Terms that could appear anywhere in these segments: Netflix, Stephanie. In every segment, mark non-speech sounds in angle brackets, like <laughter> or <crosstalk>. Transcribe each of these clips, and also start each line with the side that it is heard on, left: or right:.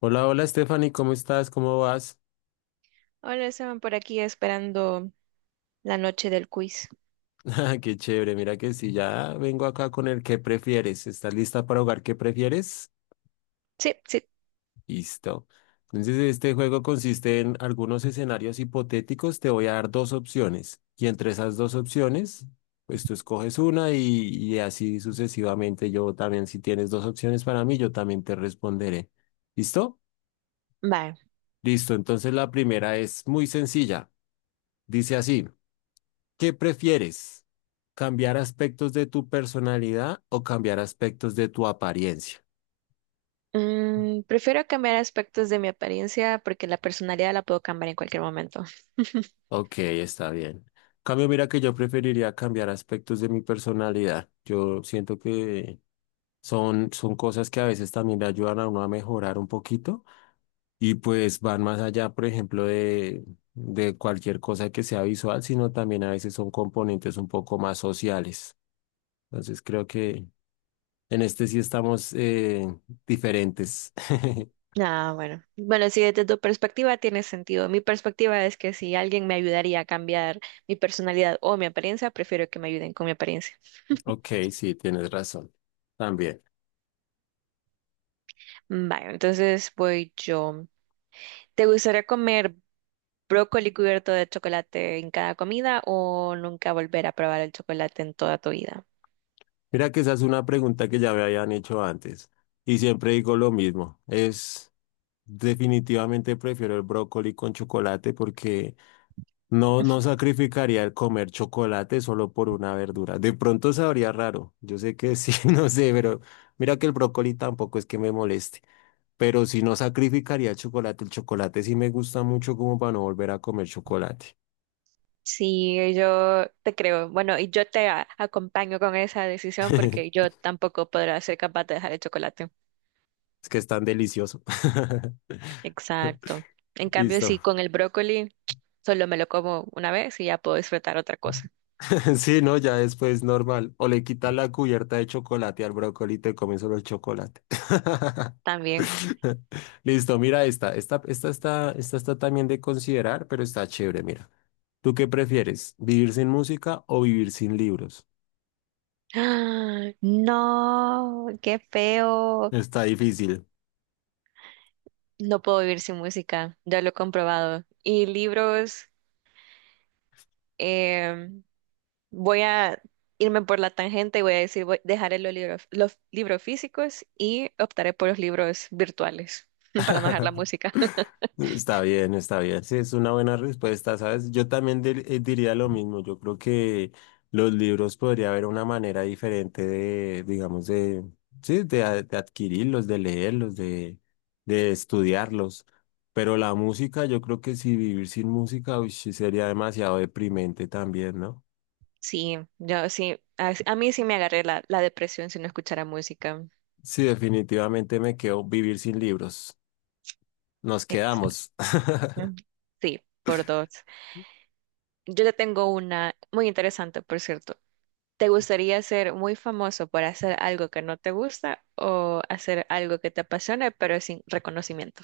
left: Hola, hola Stephanie, ¿cómo estás? ¿Cómo vas?
right: Hola, estaban por aquí esperando la noche del quiz.
left: <laughs> Qué chévere, mira que sí ya vengo acá con el ¿qué prefieres? ¿Estás lista para jugar qué prefieres?
right: Sí, sí.
left: Listo. Entonces, este juego consiste en algunos escenarios hipotéticos. Te voy a dar dos opciones y entre esas dos opciones, pues tú escoges una y así sucesivamente. Yo también, si tienes dos opciones para mí, yo también te responderé. ¿Listo?
right: Vale.
left: Listo. Entonces, la primera es muy sencilla. Dice así. ¿Qué prefieres? ¿Cambiar aspectos de tu personalidad o cambiar aspectos de tu apariencia?
right: Prefiero cambiar aspectos de mi apariencia porque la personalidad la puedo cambiar en cualquier momento.
left: Ok, está bien. Cambio, mira que yo preferiría cambiar aspectos de mi personalidad. Yo siento que son cosas que a veces también le ayudan a uno a mejorar un poquito y pues van más allá, por ejemplo, de cualquier cosa que sea visual, sino también a veces son componentes un poco más sociales. Entonces creo que en este sí estamos diferentes. <laughs>
right: Ah, bueno. Bueno, sí, desde tu perspectiva tiene sentido. Mi perspectiva es que si alguien me ayudaría a cambiar mi personalidad o mi apariencia, prefiero que me ayuden con mi apariencia.
left: Ok, sí, tienes razón. También.
right: Vale, entonces voy yo. ¿Te gustaría comer brócoli cubierto de chocolate en cada comida o nunca volver a probar el chocolate en toda tu vida?
left: Mira que esa es una pregunta que ya me habían hecho antes y siempre digo lo mismo. Es definitivamente prefiero el brócoli con chocolate porque no sacrificaría el comer chocolate solo por una verdura. De pronto sabría raro. Yo sé que sí, <laughs> no sé, pero mira que el brócoli tampoco es que me moleste. Pero si no sacrificaría el chocolate sí me gusta mucho como para no volver a comer chocolate.
right: Sí, yo te creo. Bueno, y yo te acompaño con esa decisión porque
left: <laughs>
right: yo tampoco podrá ser capaz de dejar el chocolate.
left: Es que es tan delicioso. <laughs>
right: Exacto. En cambio,
left: Listo.
right: sí, con el brócoli solo me lo como una vez y ya puedo disfrutar otra cosa
left: <laughs> Sí, no, ya después normal. O le quitas la cubierta de chocolate al brócoli y te comes solo el chocolate. <laughs>
right: también.
left: Listo, mira esta. Esta está también de considerar, pero está chévere, mira. ¿Tú qué prefieres? ¿Vivir sin música o vivir sin libros?
right: ¡Ah! No, qué feo.
left: Está difícil.
right: No puedo vivir sin música. Ya lo he comprobado. Y libros, em, voy a irme por la tangente y voy a decir, voy, dejaré los libros físicos y optaré por los libros virtuales <laughs> para no dejar la
left: <laughs>
right: música. <laughs>
left: Está bien, está bien. Sí, es una buena respuesta, ¿sabes? Yo también diría lo mismo. Yo creo que los libros podría haber una manera diferente digamos, sí, de adquirirlos, de leerlos, de estudiarlos. Pero la música, yo creo que si vivir sin música, uy, sí sería demasiado deprimente también, ¿no?
right: Sí, yo sí, a mí sí me agarré la depresión si no escuchara música.
left: Sí, definitivamente me quedo vivir sin libros. Nos
right: Exacto.
left: quedamos. <laughs>
right: Sí, por dos. Yo te tengo una muy interesante, por cierto. ¿Te gustaría ser muy famoso por hacer algo que no te gusta o hacer algo que te apasione pero sin reconocimiento?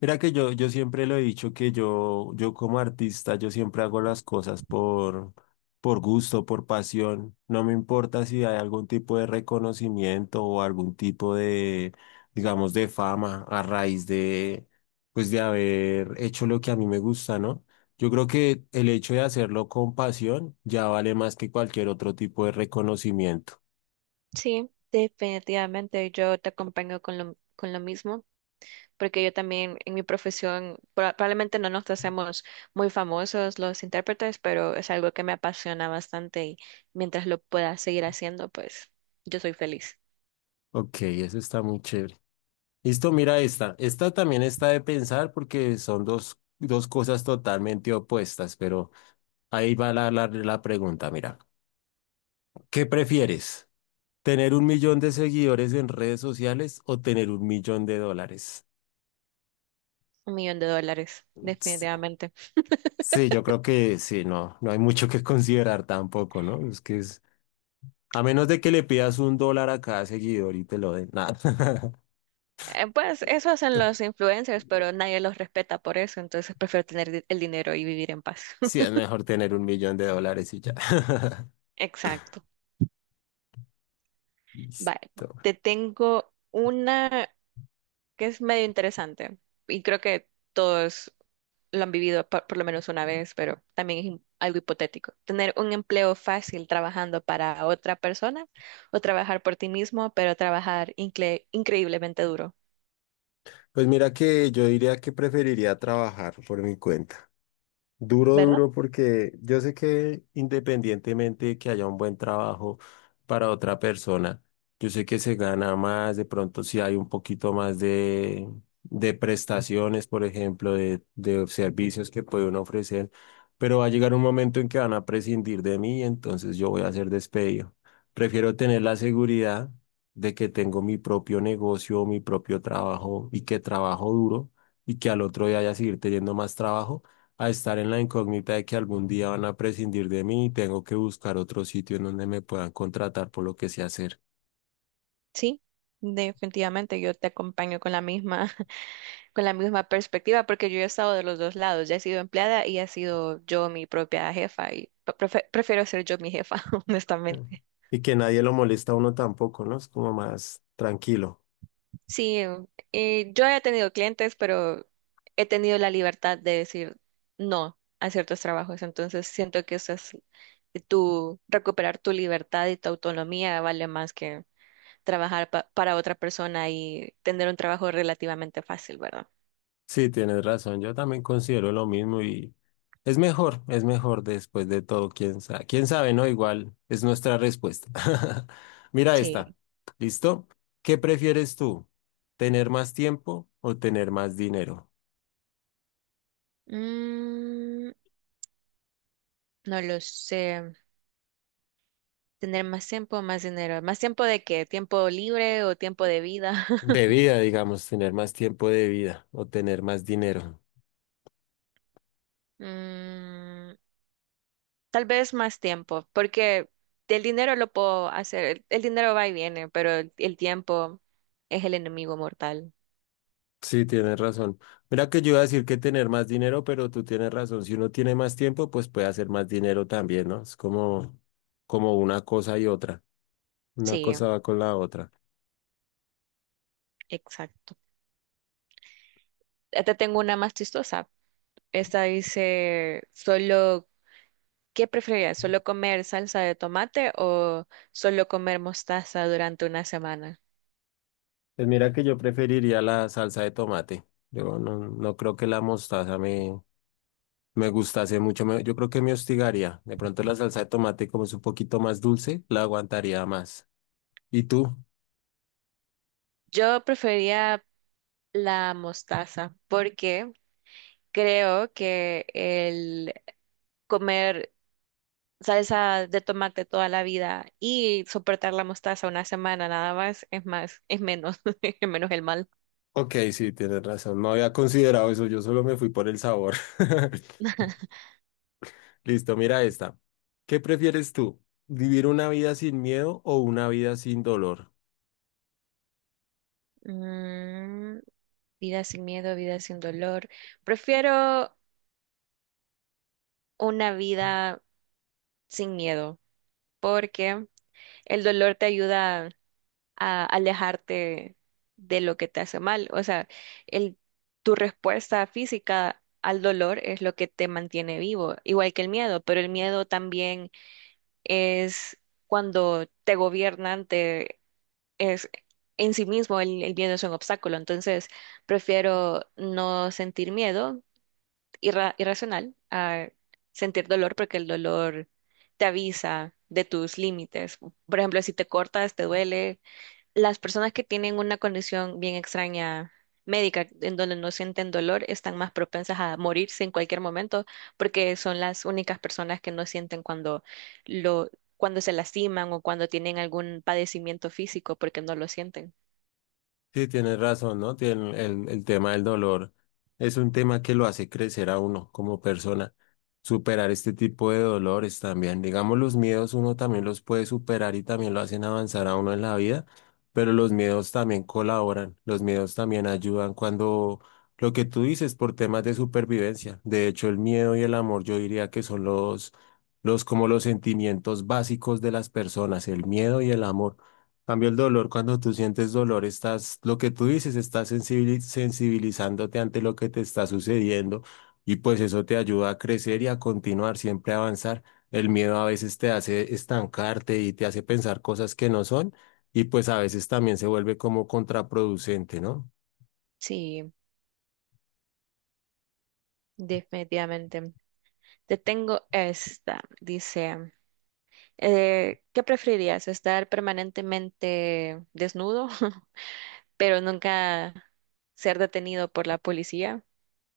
left: Mira que yo siempre lo he dicho que yo como artista, yo siempre hago las cosas por gusto, por pasión. No me importa si hay algún tipo de reconocimiento o algún tipo de, digamos, de fama a raíz de, pues de haber hecho lo que a mí me gusta, ¿no? Yo creo que el hecho de hacerlo con pasión ya vale más que cualquier otro tipo de reconocimiento.
right: Sí, definitivamente yo te acompaño con lo mismo, porque yo también en mi profesión probablemente no nos hacemos muy famosos los intérpretes, pero es algo que me apasiona bastante y mientras lo pueda seguir haciendo, pues yo soy feliz.
left: Ok, eso está muy chévere. Listo, mira esta. Esta también está de pensar porque son dos cosas totalmente opuestas, pero ahí va la pregunta, mira. ¿Qué prefieres? ¿Tener un millón de seguidores en redes sociales o tener un millón de dólares?
right: $1 millón,
left: Sí,
right: definitivamente.
left: sí, yo creo que sí, no, no hay mucho que <laughs> considerar tampoco, ¿no? Es que es, a menos de que le pidas un dólar a cada seguidor y te lo den, nada. <laughs>
right: Pues eso hacen los influencers, pero nadie los respeta por eso, entonces prefiero tener el dinero y vivir en paz.
left: Sí, es
right: <laughs>
left: mejor tener un millón de dólares y ya. <laughs>
right: Exacto. Vale,
left: Listo.
right: te tengo una que es medio interesante. Y creo que todos lo han vivido por lo menos una vez, pero también es algo hipotético. Tener un empleo fácil trabajando para otra persona o trabajar por ti mismo, pero trabajar increíblemente duro,
left: Pues mira que yo diría que preferiría trabajar por mi cuenta. Duro,
right: ¿verdad?
left: duro, porque yo sé que independientemente de que haya un buen trabajo para otra persona, yo sé que se gana más, de pronto si hay un poquito más de prestaciones, por ejemplo, de servicios que puede uno ofrecer, pero va a llegar un momento en que van a prescindir de mí, entonces yo voy a ser despedido. Prefiero tener la seguridad de que tengo mi propio negocio, mi propio trabajo y que trabajo duro y que al otro día haya seguir teniendo más trabajo a estar en la incógnita de que algún día van a prescindir de mí y tengo que buscar otro sitio en donde me puedan contratar por lo que sé hacer.
right: Sí, definitivamente yo te acompaño con la misma, <laughs> con la misma perspectiva, porque yo he estado de los dos lados, ya he sido empleada y he sido yo mi propia jefa y prefiero ser yo mi jefa, <laughs>
left: Mm.
right: honestamente.
left: Y que nadie lo molesta a uno tampoco, ¿no? Es como más tranquilo.
right: Sí, yo he tenido clientes, pero he tenido la libertad de decir no a ciertos trabajos. Entonces siento que eso es tu recuperar tu libertad y tu autonomía vale más que trabajar para otra persona y tener un trabajo relativamente fácil, ¿verdad?
left: Sí, tienes razón, yo también considero lo mismo y es mejor después de todo, quién sabe, ¿no? Igual es nuestra respuesta. <laughs> Mira esta,
right: Sí.
left: ¿listo? ¿Qué prefieres tú? ¿Tener más tiempo o tener más dinero?
right: Mm, no lo sé. Tener más tiempo, más dinero. ¿Más tiempo de qué? ¿Tiempo libre o tiempo de vida?
left: De
right: <laughs>
left: vida, digamos, tener más tiempo de vida o tener más dinero.
right: Mm, Tal vez más tiempo, porque el dinero lo puedo hacer, el dinero va y viene, pero el tiempo es el enemigo mortal.
left: Sí, tienes razón. Mira que yo iba a decir que tener más dinero, pero tú tienes razón. Si uno tiene más tiempo, pues puede hacer más dinero también, ¿no? Es como, como una cosa y otra. Una
right: Sí,
left: cosa va con la otra.
right: exacto. Ya te tengo una más chistosa. Esta dice, solo, ¿qué preferirías? ¿Solo comer salsa de tomate o solo comer mostaza durante una semana?
left: Pues mira que yo preferiría la salsa de tomate. Yo no, no creo que la mostaza me gustase mucho. Me- yo creo que me hostigaría. De pronto la salsa de tomate, como es un poquito más dulce, la aguantaría más. ¿Y tú?
right: Yo preferiría la mostaza porque creo que el comer salsa de tomate toda la vida y soportar la mostaza una semana nada más es más, es menos, <laughs> es menos el mal.
left: Ok, sí, tienes razón. No había considerado eso. Yo solo me fui por el sabor. <laughs> Listo, mira esta. ¿Qué prefieres tú? ¿Vivir una vida sin miedo o una vida sin dolor?
right: Mm, Vida sin miedo, vida sin dolor. Prefiero una vida sin miedo porque el dolor te ayuda a alejarte de lo que te hace mal. O sea, el, tu respuesta física al dolor es lo que te mantiene vivo, igual que el miedo, pero el miedo también es cuando te gobiernan, es en sí mismo el miedo es un obstáculo. Entonces, prefiero no sentir miedo irracional a sentir dolor porque el dolor te avisa de tus límites. Por ejemplo, si te cortas, te duele, las personas que tienen una condición bien extraña médica, en donde no sienten dolor, están más propensas a morirse en cualquier momento, porque son las únicas personas que no sienten cuando lo, cuando se lastiman o cuando tienen algún padecimiento físico, porque no lo sienten.
left: Sí, tienes razón, ¿no? Tiene el tema del dolor es un tema que lo hace crecer a uno como persona. Superar este tipo de dolores también. Digamos, los miedos uno también los puede superar y también lo hacen avanzar a uno en la vida, pero los miedos también colaboran, los miedos también ayudan cuando lo que tú dices por temas de supervivencia. De hecho, el miedo y el amor yo diría que son los como los sentimientos básicos de las personas, el miedo y el amor. Cambio el dolor, cuando tú sientes dolor, estás, lo que tú dices, estás sensibilizándote ante lo que te está sucediendo y pues eso te ayuda a crecer y a continuar, siempre a avanzar. El miedo a veces te hace estancarte y te hace pensar cosas que no son y pues a veces también se vuelve como contraproducente, ¿no?
right: Sí, definitivamente. Te tengo esta, dice, ¿qué preferirías? ¿Estar permanentemente desnudo <laughs> pero nunca ser detenido por la policía,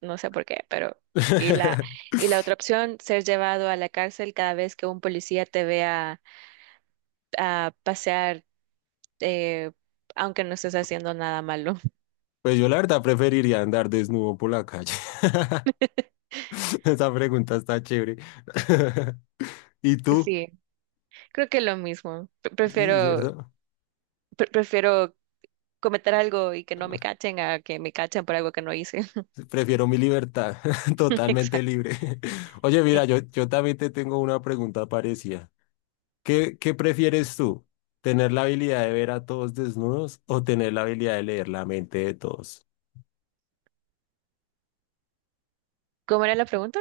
right: no sé por qué, pero y la
left: <laughs>
right: y la otra opción, ser llevado a la cárcel cada vez que un policía te vea a pasear, eh, aunque no estés haciendo nada malo? <laughs>
left: Pues yo la verdad preferiría andar desnudo por la calle. <laughs> Esa pregunta está chévere. <laughs> ¿Y tú?
right: Sí, creo que lo mismo. Pre-
left: Sí,
right: Prefiero
left: ¿cierto?
right: pre- prefiero cometer algo y que no me cachen a que me cachen por algo que no hice.
left: Prefiero mi libertad, <laughs>
right: <laughs>
left: totalmente
right: Exacto.
left: libre. <laughs> Oye, mira,
right: Eh,
left: yo también te tengo una pregunta parecida. Qué prefieres tú? ¿Tener la habilidad de ver a todos desnudos o tener la habilidad de leer la mente de todos?
right: ¿Cómo era la pregunta?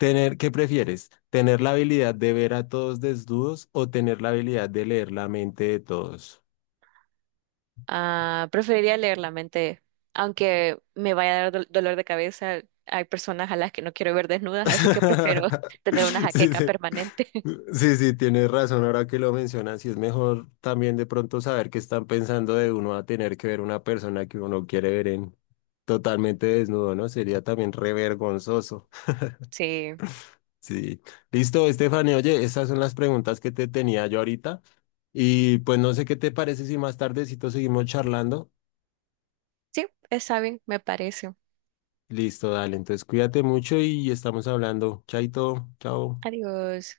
left: Tener, ¿qué prefieres? ¿Tener la habilidad de ver a todos desnudos o tener la habilidad de leer la mente de todos?
right: Ah, preferiría leer la mente, aunque me vaya a dar dolor de cabeza. Hay personas a las que no quiero ver desnudas, así que prefiero <laughs>
left: <laughs>
right: tener una
left: Sí,
right: jaqueca
left: sí.
right: permanente. <laughs>
left: Sí, sí, tienes razón. Ahora que lo mencionas, y es mejor también de pronto saber qué están pensando de uno a tener que ver una persona que uno quiere ver en totalmente desnudo, ¿no? Sería también re vergonzoso. <laughs>
right: Sí,
left: Sí. Listo, Estefany. Oye, esas son las preguntas que te tenía yo ahorita. Y pues no sé qué te parece si más tardecito seguimos charlando.
right: sí, está bien, me parece.
left: Listo, dale. Entonces cuídate mucho y estamos hablando. Chaito, chao.
right: Adiós.